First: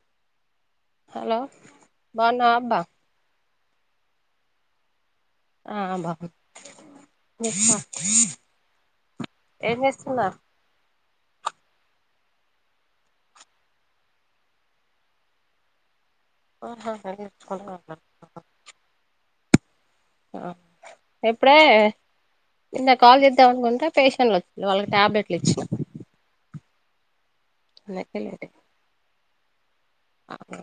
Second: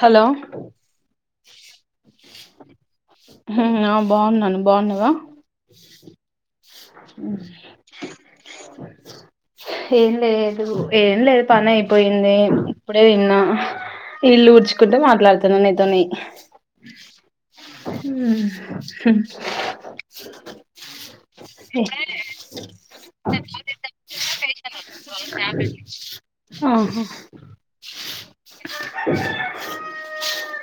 Hello hello బాగున్నావా అబ్బా ఆ బాగున్నాను నువ్వు బాగున్నవ ఆ బాబు ఏం చేస్తున్నారు ఏం లేదు పని అయిపోయింది. ఇప్పుడే తిన్నా ఇల్లు డ్చుకుంటూ మాట్లాడుతున్నా నీతోనే ఆహా ఇల్లు ఊడుచుకుంటూ మాట్లాడుతున్నావా అ ఆ ఇప్పుడే నిన్న కాల్ చేద్దాం అనుకుంటే పేషెంట్లు వచీర్ర్ వాళ్ళకి ట్యాబ్లెట్లు ఇచ్చినా ఆహా [unintelligible] స ఆహా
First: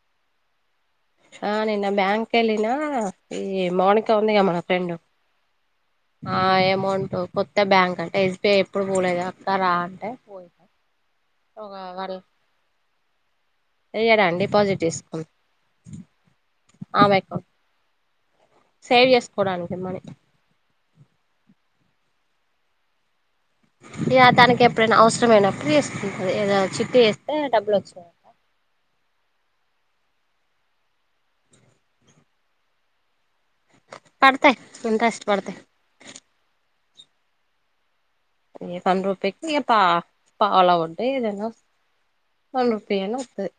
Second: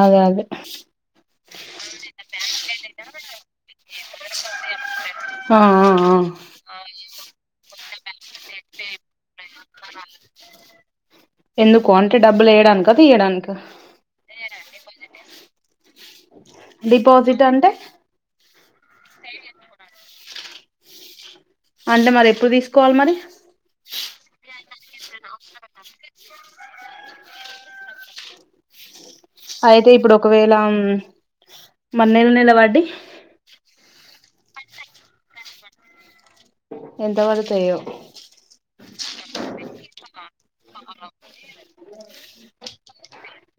అదే అదే ఆ నిన్న బ్యాంక్ వెళ్ళిన ఇది మౌనిక ఉందిగా మన ఫ్రెండ్ ఆ ఆ ఆ అమౌంట్ కొత్త బ్యాంక్ అంటే ఎస్బిఐ ఎప్పుడు పోలేదు. అక్క రా అంటే పోయి ఎందుకు అంటే డబ్బులు వేయడానిక తీయడానిక ఏయ్యడా డిపాజిట్ చేసుకో డిపాజిట్ అంటే సేవ్ చేసుకోవడానికి మని అంటే మరి ఎప్పుడు తీసుకోవాలి మరి ఇగా తననకి ఎప్పుడైనా అవసరం ఆయినప్పుడు వేసుకుంటది ఏదైనా చిట్టి వేస్తే డబ్బులు వచ్చా అయితే ఇప్పుడు ఒకవేళ మరీ నెల నెల వడ్డి పడతాయి ఇంట్రెస్ట్ పడతయి ఎంతా పడా తయో ఇగ వన్ రూపికి ఇగ పా పావాల వడ్డీ ఏదైనా వాస్ వన్ రూపి ఏనా వత్తది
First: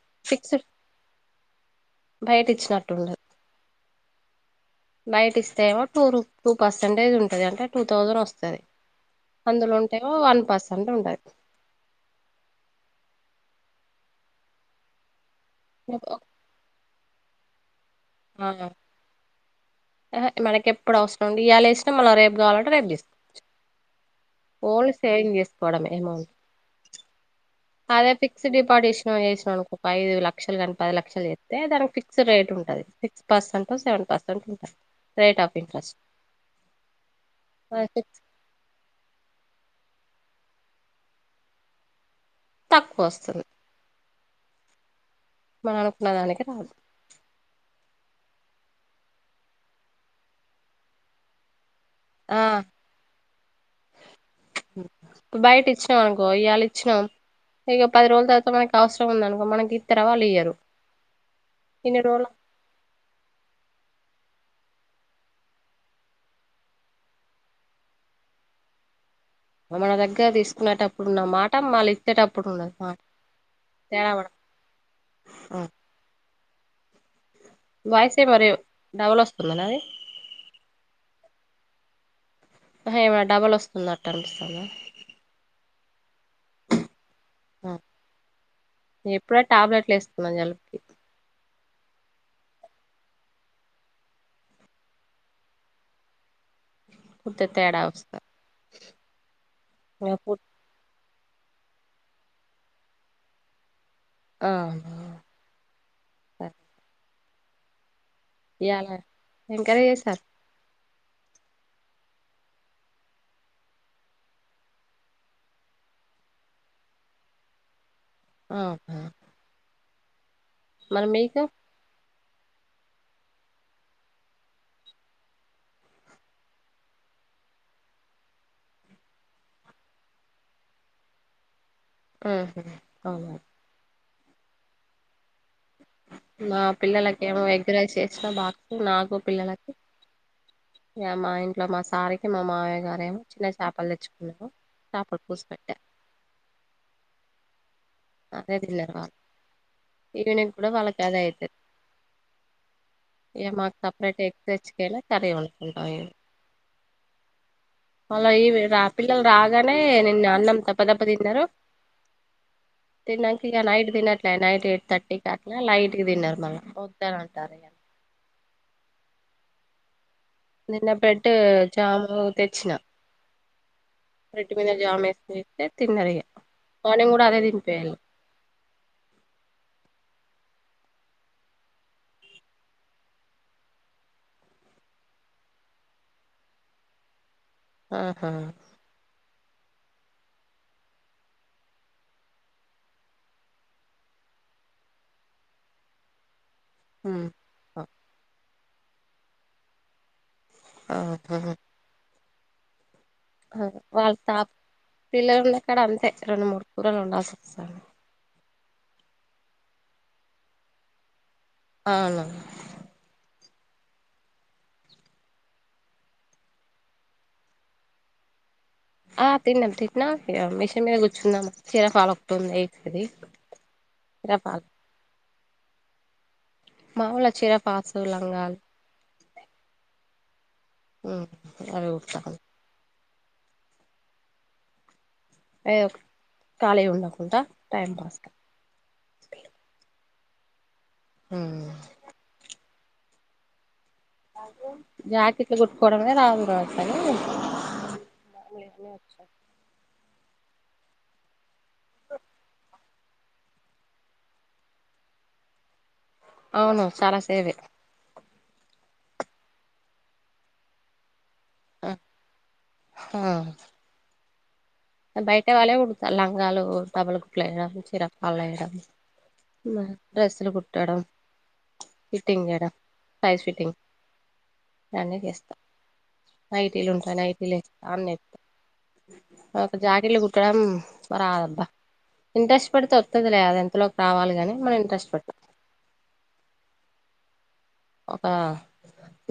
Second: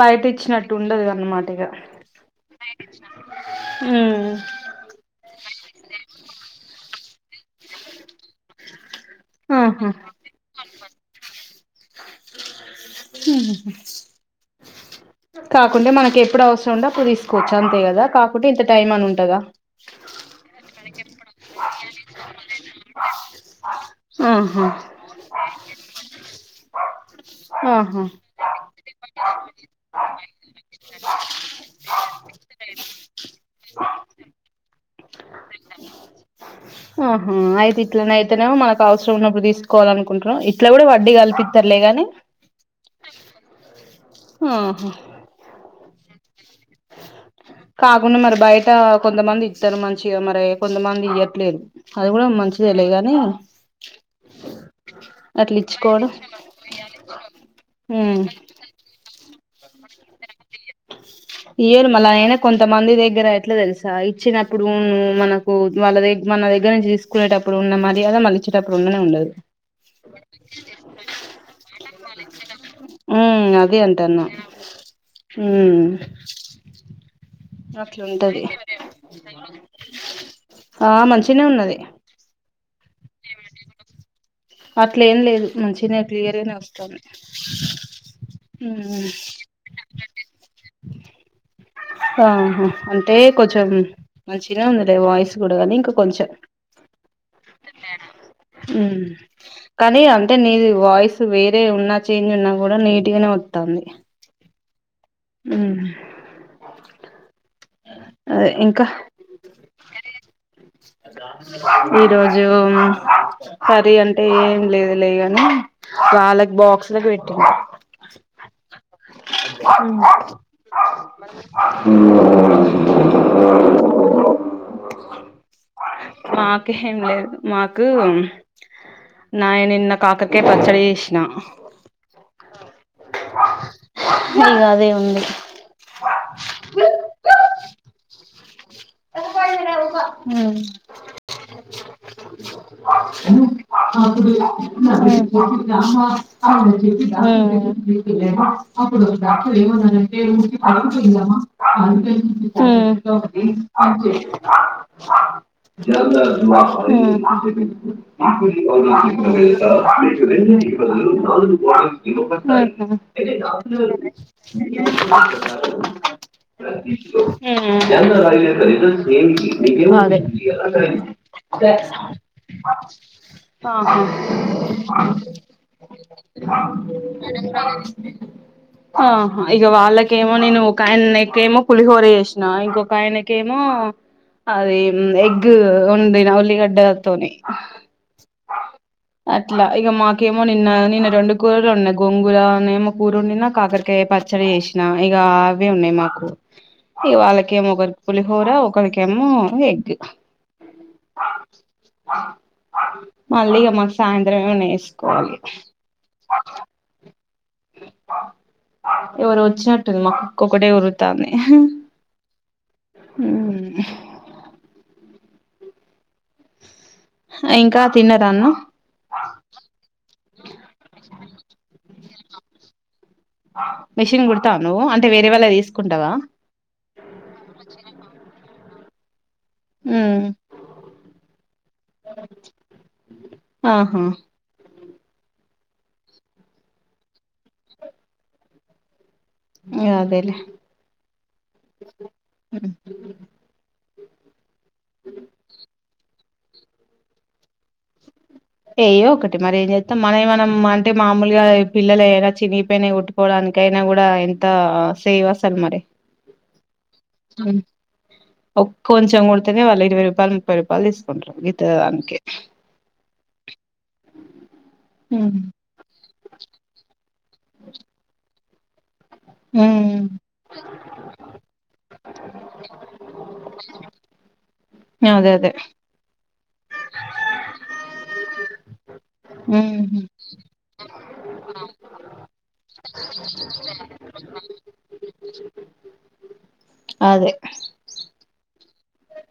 బయట ఇచ్చినట్టు ఉండదు అన్నమాట ఇగా బయట ఇచ్చినట్టు ఉండదు హ్ బయట ఇస్తే ఏమో టూ టూ పర్సంటేజ్ ఉంటది అంటే టూ థౌజండ్ వస్తది. అందులో ఆహా ఉంటే ఏమో వన్ పర్స్సెంట్ ఉంటది హ్ కాకుంటే మనకి ఎప్పుడు అవసరం ఉంటె అప్పుడు తీసుకోవచ్చు. అంతే గాదా ఆ కాకుంటే ఇంత ఆహా టైం అని ఉంటద మనకి ఎప్పుడు అవసరం ఉండి ఇయల ఏసినా మళ్ళ రేపు కావాలంటే రేపు తీసుకోవచ్చు ఆహా ఓన్లీ సేవింగ్ చేసుకోవడమే ఏమౌంట్ ఆహా అదే ఫిక్స్డ్ డిపాజిట్ చేసినవు చేసినవు అనుకో ఒక ఐదు లక్షలు కానీ పది లక్షలు చెత్తే దానికి ఫిక్స్డ్ రేట్ ఉంటది సిక్స్ పర్సెంటో సెవెన్ పర్సెంటో ఉంటది రేట్ ఆఫ్ ఇంట్రెస్ట్ ఆహా ఆయితే ఇట్లనే ఇతను మనకు అవసరం ఉన్నప్పుడు తీసుకోవాల అనుకుంటున్నాం ఇట్లా కూడా వడ్డీ కల్పితారులే గాని తక్కువ వస్తది ఆహా మనం అనుకున్న దానికి రాదు కాకుండా మరి బయట కొంతమంది ఇస్తారు మంచిగా మరి కొంతమంది ఇయట్లేదు. అది కూడా ఆ మంచిదే లె గానీ బయట ఇచ్చినాం అనుకో ఇయాళ ఇచ్చినాం ఇక పది ఉమ్ రోజుల తర్వాత మనకు అవసరం ఉందనుకో మనకి ఇత్తర వాళ్ళు ఇయ్యరు. ఏయళ ఇన్ని మళ రోజులు ఆయన కొంత మంది దగ్గర ఎట్లా తెలుసా ఇచ్చినప్పుడు నువ్వు మనకు వాళ్ళ దే మన దగ్గర నుంచి తీసు కునేటప్పుడు ఉన్న మర్యాద మళ్లిచేటప్పుడు ఉన్ననే ఉండదు. మన దగ్గర తీసుకునేటప్పుడున్న మాట మళ్ళ ఇచ్చేటప్పుడు ఉండదు మాట తేడావడం హ అట్లా వాయిసే ఉంటది మరి డబల్ వస్తుందా నాది ఆ మంచినే ఉన్నది. ఏమ డబల్ వస్తుందట్టు అనిపిస్తాదా? అట్ల ఏం లేదు మంచిగా క్లియర్ అనే వస్తుంది అ నేను ఎప్పుడే టాబ్లెట్లు వేసుకున్నాను జలుబుకి ఆహ అంటే కొంచెం మంచిన ఉందిలే వాయిస్ కూడా కానీ ఇంకా కొంచెం పూర్తి తేడా వస్తాంది మ్ కానీ ఇంగ అంటే పూర్ నీది వాయిస్ వేరే ఉన్నా చేంజ్ ఉన్నా కూడా నీట్ గానే వత్తాన్ది. ఆ ఉ సరే ఇంకా ఎలాన్ ఎంకరేజ్ చేస్తారు ఈరోజు కరి అంటే ఏం లేదు లేగాని వాళ్ళకి బాక్స్లలకు పెట్టిండి ఆ ఓకే మ్ మర మీక [inaudible] మాకు ఏం లేదు మాకు నాయను నిన్న కాకరకాయ పచ్చడి చేసిన ఆహ అవున ఇగ అదే ఉంది మా పిల్లలకు ఏమో ఎగ్రైస్ చేసినా బాక్సికి నాకు పిల్లలకి య మా ఇంట్లో మా సారికి, మా మావయ్య గారేమో చిన్న చేపలు తెచ్చుకున్నాము చేపలు పూసిపెట్టా అదే తిన్నారు వాళ్ళు ఊఉ ఈవినింగ్ కూడా వాళ్ళకి అదే అయితది ఉమ్ ఇగ మాకు సపరేట్ ఎగ్ జల్ద తెచ్చుకైనా కర్రీ వండుకుంటాం ఇగ ఉమ్ మళ్ళా ఉహు ఇవి రా ఊఉ పిల్లలు రాగానే నిన్న అన్నం దప్పదప్ప తిన్నారు తిన్నాక ఇగ నైట్ తినట్లే నైట్ ఎయిట్ థర్టీకి అట్లా లైట్ గా తిన్నారు మళ్ళా వద్దని అంటారు ఇగ అదే నిన్న బ్రెడ్ జాము ఆహా బ్రేడ్ మీద జామ్ వేసిస్తే తిన్నారు ఇగ మార్నింగ్ కూడా అదే తినిపియాలి. ఆహా ఇగ వాళ్ళకేమో నేను ఒక ఆయనక్కేమో పులిహోర చేసినా ఇంకొకా ఆయన కేమో అది ఎగ్ వండిన ఉల్లిగడ్డతోని ఆహా అట్లా ఇగ మాకేమో నిన్న నిన్న రెండు కూరలు ఉన్నాయి గొంగురనేమో కూర వండి నా కాకర్ య్ పచ్చడి చేేసిన ఇగ్ అవి ఉన్నాయి మాకు ఇగ వాళ్ళకేమో ఒకరికి పులిహోర ఒకరికేమో ఎగ్ మళ్ళీ ఇగ మాకు సాయంత్రం ఏమన్న చేసుకోవాలి క్కడ అంతే రెండు మూడు కూరలు వండల్సి వస్తది ఎవరో వచ్చినట్టుంది మా కుక్క ఒక్కటే ఓర్రుతాంది అవున మ్ ఆ ఇంకా తిన్నరా అన్నం ఆ తిన్నా తిన్నా ఇగ మిషన్ మీద కూర్చున్నాాం చీర ఫల్ ఒకటుంది ఏసేది మెషిన్ కుడతావ చీరఫాల్ నువ్ అంటే వేరే వాళ్ళయి తీసుకుంటావా మములుగ చీర పల్స్ లంగల్ ఉమ్, మ్ అవి కుడుత ఆహా ఏదో ఖాళీగ ఉండకుండా టైం పాస్ కా అదేలే మ్ అ జాకిట్లు కుట్టుకోవడమే [unintelligible] ఏయ్యో ఒకటి మరి ఏం చేతం మనయి మనం అంటే మామూలుగా పిల్లలయి అయినా చినిగిపోయినాయి కుట్టుకోవడానికైనా కూడా ఎం త సేవ్ అసలు మరి అవును చాలా సేవే ఒక్ కొంచెం కుడితేనే వాళ్ళు ఇరవై రూపాయలు ముప్పై రూపాయలు తీసుకుంటారు గీత్త దానికి హా అ బయటే వాళ్ళయే కుడుత లంగాలు డబల్ కుట్లు వేయడం చిరల పళ్ళు వేయడం మా డ్రెస్లు కుట్టడం ఫిట్టింగ్ చేయడం సైజ్ ఫిట్టింగ్ ఇవన్నీ అదే చేస్తా అదే నైటీలు ఉంటే నైటిలు వేస్త అన్ని ఏత్త నాకు ఉమ్ జాకిట్లు కుట్టడము మరిదబ్బా ఇంట్రెస్ట్ పెడితే వస్తది లే అది ఎంతలోప్ రావాలి కానీ మనం ఇంట్రెస్ట్ పెటం అదే ఒక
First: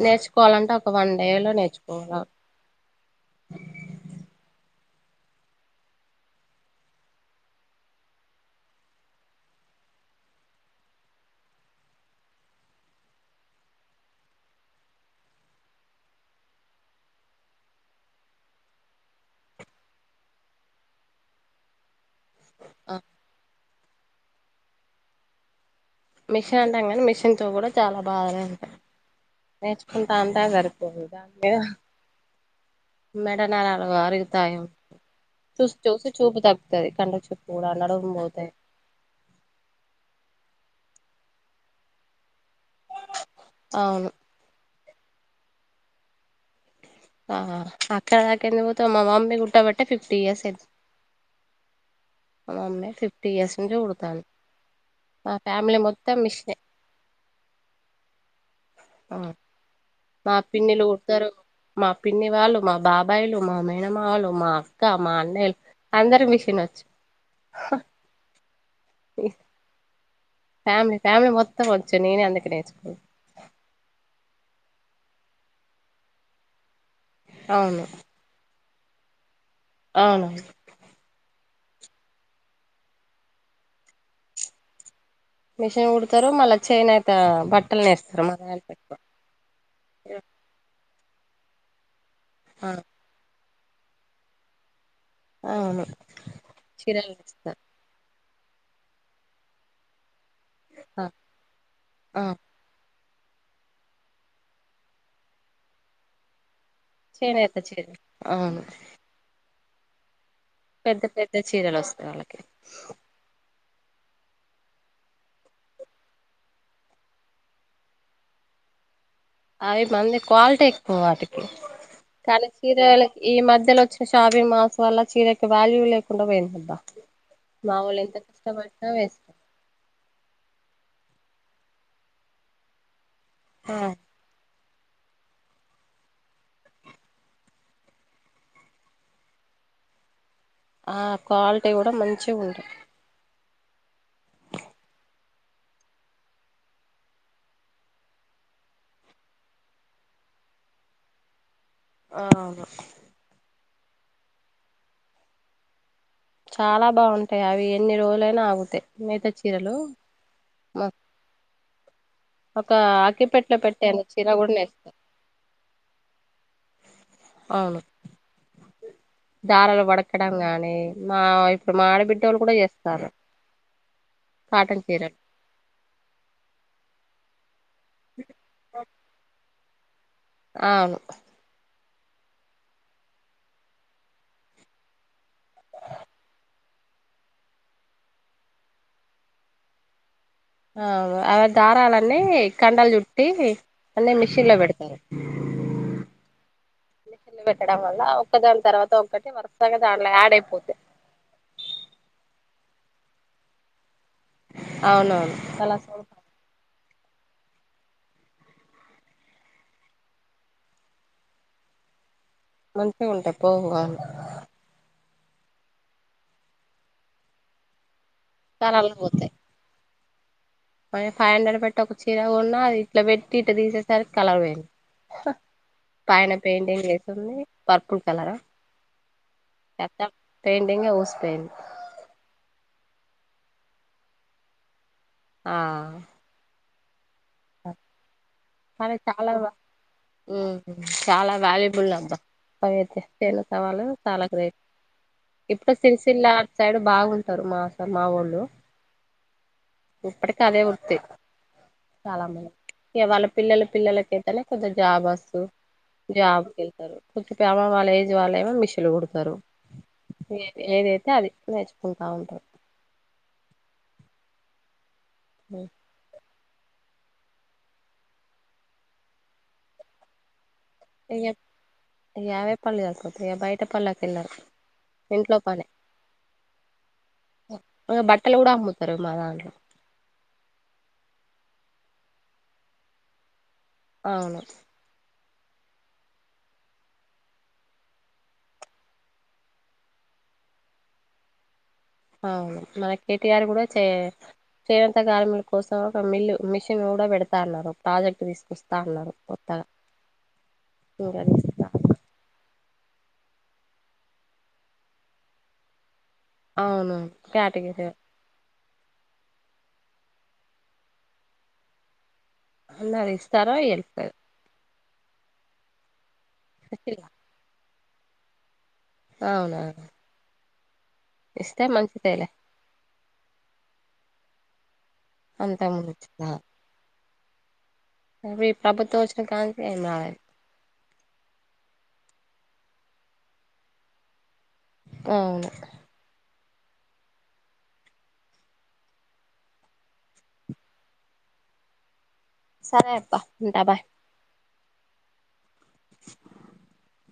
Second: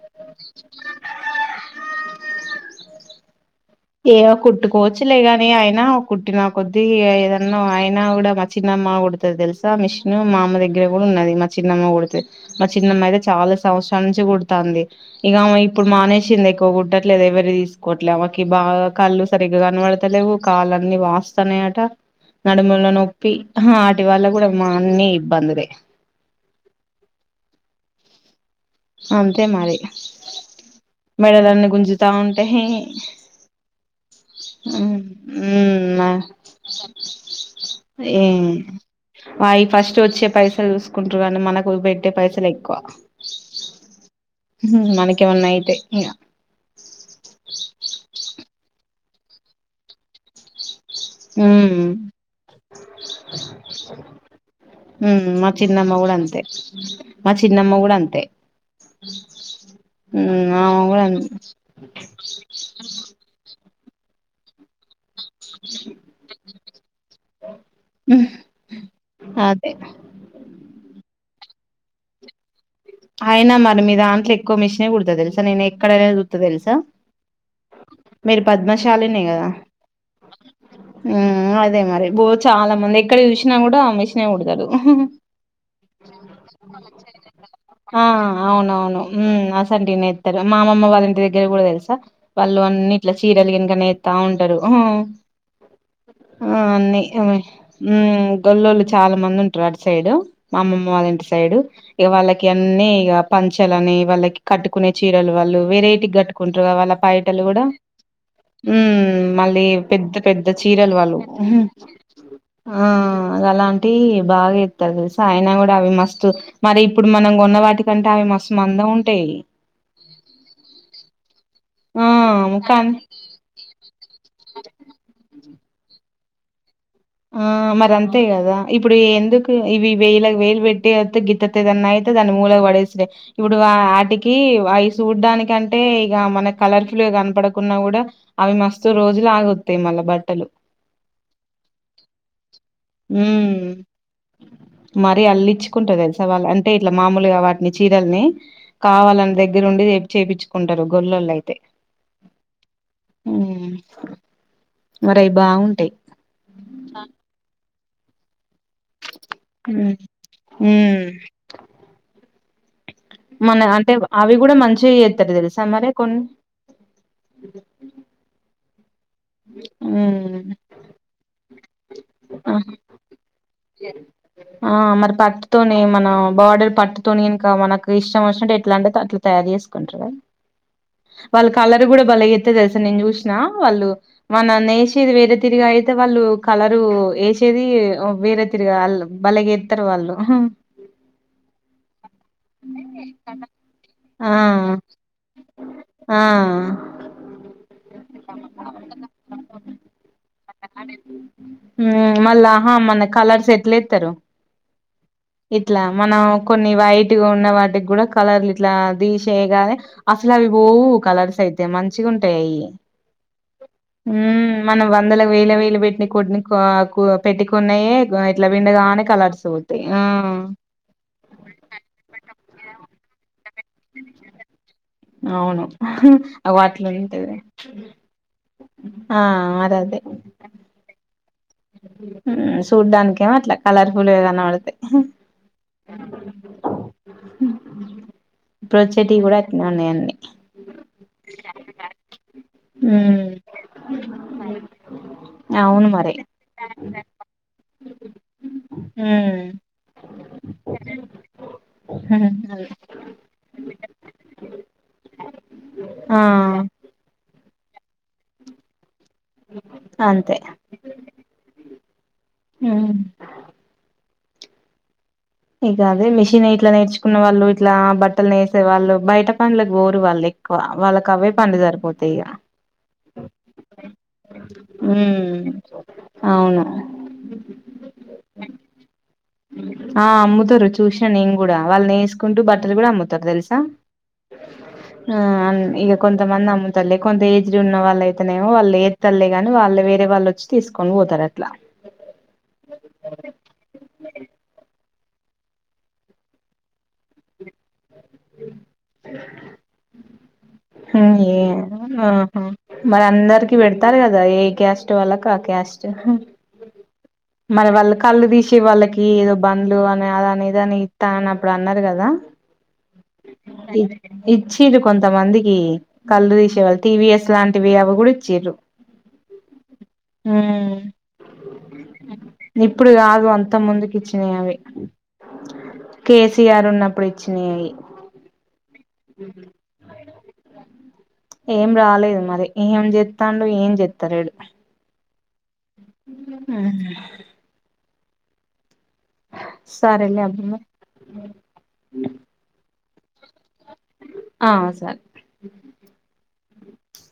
నేర్చుకోవాలంటే ఒక వన్ డేలో నేర్చుకోవాల ఇగ కుట్టుకోవచ్చులే కని అయినా కుట్టి నాక కొద్ధిఏదన్నా అయినా కూడా మా చిన్నమ్మ కుడ్ తది తెలుసా మిషన్ మా అమ్మ దగ్గర కూడా ఉన్నది మా చిన్నమ్మ కుడుతది మా చిన్నమ్మాయితే చాలా సంవత్సరాల నుంచి కుడుతంది ఇగ ఆమె ఇప్పుడు మానేసింది ఎక్కువ కుట్టట్లేదు ఎవరిది తీసుకోవట్లే అవక్ కి బాగా కళ్ళు సరిగ్గా కనబడుతలేవు కాళ్లు అన్ని వాస్తున్నయట నడుముల నొప్పి వాటి వల్ల కూడా మా అన్ని ఇబ్బందులే మిషన్ అంటాం కానీ మిషన్ తో కూడా చాలా బాధనే ఉంటాయి అంతే మరి నేర్చుకుంటా అంతా గరిపోతది దాని మీద తా ఉంటాయి మేడనా అల అరుగుతాయి చూసి చూసి ఉమ్ చూపు తగ్గుతది కంటి చూపు కూడా నడుము పోతది అవి ఫస్ట్ వచ్చే పైసలు చూసుకుంటరు కానీ మనకు పెట్టే పైసలు ఎక్కువ అవును మనకేమన్నా అయితే ఇంగ ఆహా అక్కడ కింద పోత మా మమ్మీ పుట్టబట్టే ఫిఫ్టీ ఇయర్స్ అయితు ఊ మమ్మీ ఫిఫ్టీ ఇయర్స్ నుంచి కుడతాంది ఉ మా ఫ్యామిలీ చిన్నమ్మ కూడా మొత్తం అంతే మిషనే మా చిన్నమ్మ కూడా అంతే అ మా ఉమ్ ఆమె పిన్నిలు కూడా పుడతారు మా పిన్ని వాళ్ళు మా బాబాయిలు మా మే మేనమామలు మా అక్క మా అన్నయలు అందరు మిషినొచ్చు ఉ ఇ అదే ఫ్యామిలీ ఫ్యామిలీ మొత్తం వచ్చు నేనే అందుకు నేర్చుకో అయినా మరి మీ దాంట్లో ఎక్కువ మిషినె కుడత తెలుసా నేను ఎక్కడైనా చూత్త తెలుసా అవును మీరు పద్మశాలినే కదా అవును ఉమ్ అదే మరి బో చాలా మంది ఎక్కడ చూసినా కూడా మిషనే కూడతారు మిషన్ కుడతారు మళ్ళా చేనేత బట్ ఆ అవునవును ఉమ్ అసంటీ నెత్తరు మా అమమ్మ వాళ్ళ ఇంటి దగ్గర కూడా తెలుసా వాళ్ళు ఆ అన్ని ఇట్ల చీరలు గినిక నేర్ తా ఉంటారు హు అవును ఆ అన్ని చీరలు అమె నేస్తారు ఉ గొల్లోళ్ళు చాలా మంది ఉంటారు అటు సైడు మా అమ్మమ్మ వాళ్ళ ఆ ఇంటి సైడు ఇగ ఆ వాళ్ళ గన్నీ ఇగ పంచలని వాళ్ళకి కట్టుకునే చీరలు వాళ్ళు వెరైటీ గట్టుకుంటారు వాళ్ళ పైటలు చేనేత కూడా చీరలు అవును ఉమ్ మళ్ళీ పెద్ద పెద్ద చీరలు పెద్ద వాళ్ళు పెద్ద హు చీరలు వస్తాయి వాళ్ళకి ఆ అలా టి బాగా ఇత్తరు తెలుసా అయినా కూడా అవి మస్తు మరి ఇప్పుడు మనం కొన్న వాటికంటే అవి మస్తు మందంగా ఉంటాయి అవి మంది క్వాలిటీ ఎక్కువ వాటికి ఆ కానీ ముఖాన్ చీరలు ఈ మధ్యలో వచ్ షాపింగ్ మాల్స్ వల్ల చీరకి వాల్యూ లేకుండ పోయింది బా ఆ మరి అంతే కదా ఇప్పుడు ఎందుకు ఇవి వేలకు వేలు పెట్టి అ గితతదన్న అయితే దాన్ని మూలకు పడేత్తే ఇప్పుడు ఆటికి ఈ అయి చూడ్డానికి అంటే ఇక మన కలర్ఫుల్ గా కనపడకున్నా కూడా అవి మస్తు రోజులు ఆగుతాయి మళ్ళా బట్టలు ఆ క్వాలిటీ కూడా మంచిగా ఉంటది ఉ మరీ అల్లించుకుంటారు తెలుస వాళ్ళ అంటే ఇట్లా మామూలుగా వాటిని చీరల్ని కావాలని దగ్గర ఉండి చేపించుకుంటారు గొల్లొల్లు అయితే ఆహా మరి అవి బాగుంటాయి చాలా బాగుంటాయి అవి ఎన్ని రోజులైనా ఆగుతాయి నేత చీరలు ఉమ్ ఉమ్ ఒక అగ్గిపెట్లో మన అంటే పెట్టేంత చీర అవి కూడా నేస్తా మంచిగా చేస్తారు తెలుసా మరి కొన్ని అవును దారలు వడకడం ఉమ్ గానీ మా ఇప్పుడు మాఆడబిడ్డ వాళ్ళు కూడా ఆ చేస్తారు ఆ కాటన్ మరి చీరలు పట్టుతోనే మన బోర్డర్ పట్టుతోనే ఇంకా మనకు ఇష్టం వచ్చినట్టు ఎట్లా అంటే అట్లా తయారు చేసుకుంటారు అవును వాళ్ళు కలర్ కూడా బలే ఎతుది తెలుసా నేను చూసిన వాళ్ళు మన నేసేది వేరే తిరిగా అయితే వాళ్ళు కలరు వేసేది వేరే తిరిగా వాళ్ళు బలే గేత్తరు వాళ్ళు అవి దారాలన్నీ కండలు చుట్టి అన్ని ఆ మిషన్ ల పెడతారు ఆ ఇంజక్షన్లు పెట్టడం వల్ల ఒక దాని తర్వాత ఒక్కటి వరుసగా దాంట్లో యాడ్ అయిపోతాయి మళ్ళాహా మన కలర్స్ ఎట్ల ఎత్తరు అవునవును చాలా ఇట్లా సోల్ మన కొన్ని వైట్గా ఉన్న వాటికి కూడా కలర్లు ఇట్లా తీసేయగా అసలు అవి పోవు కలర్స్ అయితే మంచిగా ఉంటాయి మంచిగా ఉంటాయి పోవు అవును మనం వందల వేల వేలు పెట్టి కొన పెట్టికున్నాయే ఇట్లా కలర్లు పీండగానే కలర్స్ పోతాయి ఆ మ ఫైవ్ హండ్రెడ్ పెట్టి ఒక చీర కొన్న అది ఇట్లా పెట్టి ఇట తీసే సారి కలర్ పొయింది అవును పైన అగో పెయింటింగ్ వేసుంది అట్లుంటది పర్పుల్ కలరు ఆ అదదే పెయింటింగే ఉసి పెయిం చూడ్డానికేమో అట్లా కలర్ఫుల్గా కనపడతాయి ఆ ఇప్పుడు కానీ వచ్చేటియి చాలా కూడా అట్లే ఉన్నాయి అన్నీ ఉమ్ చాలా వాల్యూబుల్ అబ్బా పదైతె హ్మ్ తేలు కావాలు చాలా గ్రేట్ ఇప్పుడు అవును మరి సిరిసిల్ల సైడ్ బాగుంటారు మాస మావోళ్ళు మ్ ఇప్పటికి అదే వృత్తి చాలా మంది అదే. ఇక వాళ్ళ పిల్లల పిల్లలకైతేనే కొద్ది జాబ్ వస్తు ఆ జాబ్కి వెళ్తారు చుట్ప అమ వాళ్ళ ఏజ్ వాళ్ళమో మిషీన్లు కుడతారు అంతే ఏ ఏదైతే అది నేర్చుకుంటా ఉంటం ఆ ఇకదే మిషిన్ ఇట్లా నేర్చుకున్న వాళ్ళు ఇట్లా బట్టలు నేసే వాళ్ళు బయట పన్లకి పోరు వాళ్ళు వాళకు ఇ యావే పన్లు సరిపోతాయి కదా బయట పన్లకెలరు ఉమ్ అవును అ బట్టల కూడా అమ్ముతరు మాదాంట్ల ఆ అమ్ముతారు చూసిన నేను కూడా వాళ్ళు నేసుకుంటూ బట్టలు కూడా అమ్ముతారు తెలుసా అవును ఆ ఇక కొంతమంది అమ్ముతలే కొంత ఏజ్డ్ ఉన్న వాళ్ళయితేనేమో ఎత్తరులే కాని వాళ్ళు వేరే వాళ్ళు వచ్చ తీసుకొని పోతారు అట్లా అవును మన కేటిఆర్ కూడా చే చేనేత గార్మి కోసం ఒక మిల్లు మిషన్ కూడా పెడతా అన్నారు ప్రాజెక్టు తీసుకొస్తా అన్నారు కొత్తగా హ్మ్ ఇంకా ఏ తీస్తా ఆహా మరి అందరికి పెడతారు కదా ఏ క్యాస్ట్ వాళ్ళకు ఆ క్యాస్ట్ అవును మరి కేటగిరీ వాళ్ళు కళ్ళు తీసి వాళ్ళకి ఏదో బందు అని అది అని ఇది అని ఇత్త అని అప్పుడు అన్నారు కదా ఉన్నది ఇచ్చీర్లు కొంతమందికి కళ్ళు తీసేవాళ్ళు టీవిఎస్ లాంటి వి అవి గూడ ఇచ్చిర్రు అవునా హుమ్ ఇస్తే మంచిదేలే ఇప్పుడు కాదు అంత ముందుకి ఇచ్చినయి అవి అంతకు ముందు ఇచ్చిన కేసీఆర్ ఉన్నప్పుడు చెయ్యాయి ఇవి ప్రభుత్వం వచ్చిన కాంచీ ఏం రాలే ఏం రాలేదు మరి ఏం చెత్తండు ఏం చెత్తలేడు అవును హమ్ సరేలే అంటున్న సరే అబ్బా ఉంటా బాయ్ ఆ స [inaudible]